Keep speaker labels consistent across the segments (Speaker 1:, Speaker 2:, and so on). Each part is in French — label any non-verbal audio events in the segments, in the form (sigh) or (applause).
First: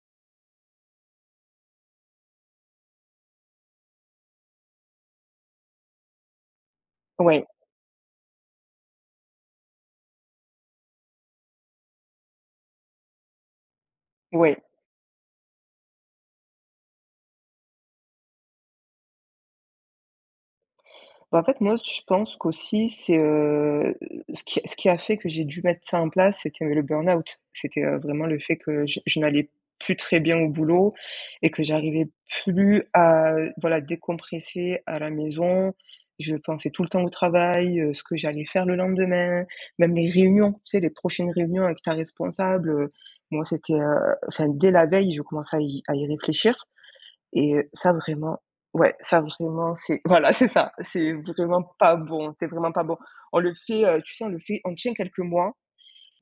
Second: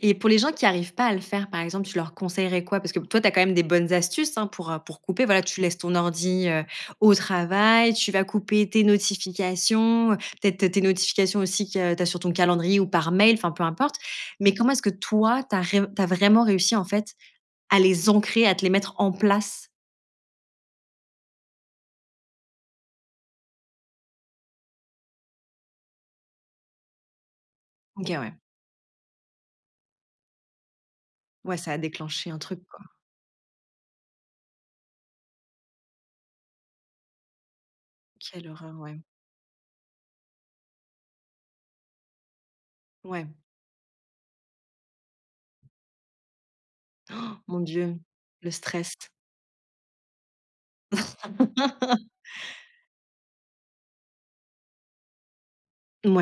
Speaker 1: Et pour les gens qui arrivent pas à le faire, par exemple, tu leur conseillerais quoi? Parce que b toi, tu as quand même des bonnes astuces, hein, pour, heu pour couper. Voilà, tu laisses ton ordi, heu, au
Speaker 2: Ouais.
Speaker 1: travail, tu vas couper tes notifications, heu, peut-être tes notifications aussi qu'il y a tu as sur ton calendrier ou par mail, enfin, peu importe. Mais
Speaker 2: Ouais.
Speaker 1: comment est-ce que toi, tu as ré tu as vraiment réussi en fait à les ancrer, à te les mettre en place?
Speaker 2: Bah, en fait moi je pense qu'aussi c'est, heu heu heu heu ce qui ce qui a fait que j'ai dû mettre ça en place, c'est qu'il y a eu le burn-out. C'est que,
Speaker 1: OK,
Speaker 2: vraiment le
Speaker 1: ouais.
Speaker 2: fait que je je n'allais plus très bien au boulot et
Speaker 1: Ouais,
Speaker 2: que
Speaker 1: ça a
Speaker 2: j'arrivais
Speaker 1: déclenché un truc quoi.
Speaker 2: plus à voilà, décompresser à la maison, je pensais tout le temps au travail, heu, ce que j'allais
Speaker 1: Quelle
Speaker 2: faire le
Speaker 1: horreur, ouais.
Speaker 2: lendemain, même les réunions, tu sais, les prochaines réunions avec ta responsable, heu,
Speaker 1: Ouais.
Speaker 2: moi c'était, heu enfin, dès la veille, je commençais à y à y réfléchir
Speaker 1: Han,
Speaker 2: et
Speaker 1: mon
Speaker 2: heu, ça
Speaker 1: Dieu,
Speaker 2: vraiment
Speaker 1: le
Speaker 2: ouais,
Speaker 1: stress
Speaker 2: ça vraiment c'est voilà, c'est ça! C'est vraiment pas
Speaker 1: (laughs)
Speaker 2: bon. C'est vraiment pas bon. On le fait, heu tu sais on le fait on tient quelques mois,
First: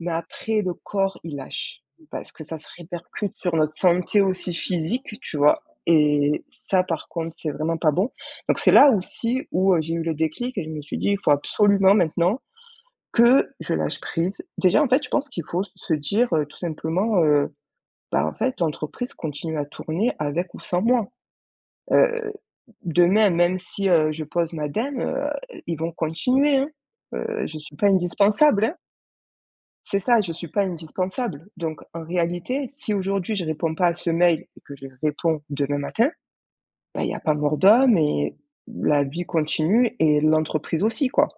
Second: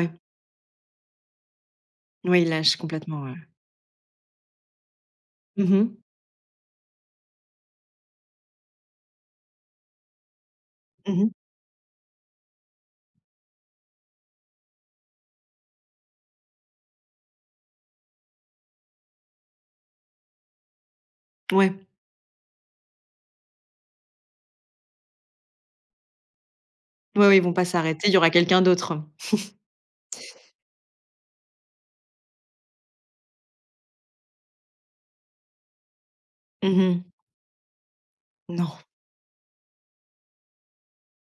Speaker 2: mais après le corps il lâche, parce
Speaker 1: Oui,
Speaker 2: que
Speaker 1: il
Speaker 2: ça se
Speaker 1: lâche complètement, ouais.
Speaker 2: répercute sur notre santé aussi physique, tu vois?
Speaker 1: Mmh mh.
Speaker 2: Et ça par contre c'est vraiment pas bon. Donc c'est là aussi où, heu, j'ai eu le déclic et je me suis dit: «Il
Speaker 1: Mmh mh.
Speaker 2: faut absolument maintenant que je lâche prise». Déjà en fait je pense qu'il faut s se dire, heu, tout simplement, heu: «Bah en fait l'entreprise continue à tourner avec ou sans moi».
Speaker 1: Ouais.
Speaker 2: Heu, demain même si, heu, je pose ma démission, heu, ils vont continuer, hein!
Speaker 1: Ouais, oui, ils
Speaker 2: Heu,
Speaker 1: vont
Speaker 2: je
Speaker 1: pas
Speaker 2: suis pas
Speaker 1: s'arrêter, il y aura quelqu'un
Speaker 2: indispensable, hein!
Speaker 1: d'autre. (chuckles)
Speaker 2: C'est ça, je suis pas indispensable. Donc en réalité, si aujourd'hui je réponds pas à ce mail et que j'y réponds demain matin,
Speaker 1: Mmh
Speaker 2: ben,
Speaker 1: mh.
Speaker 2: il y a pas mort d'homme et
Speaker 1: Non.
Speaker 2: la vie continue et l'entreprise aussi quoi.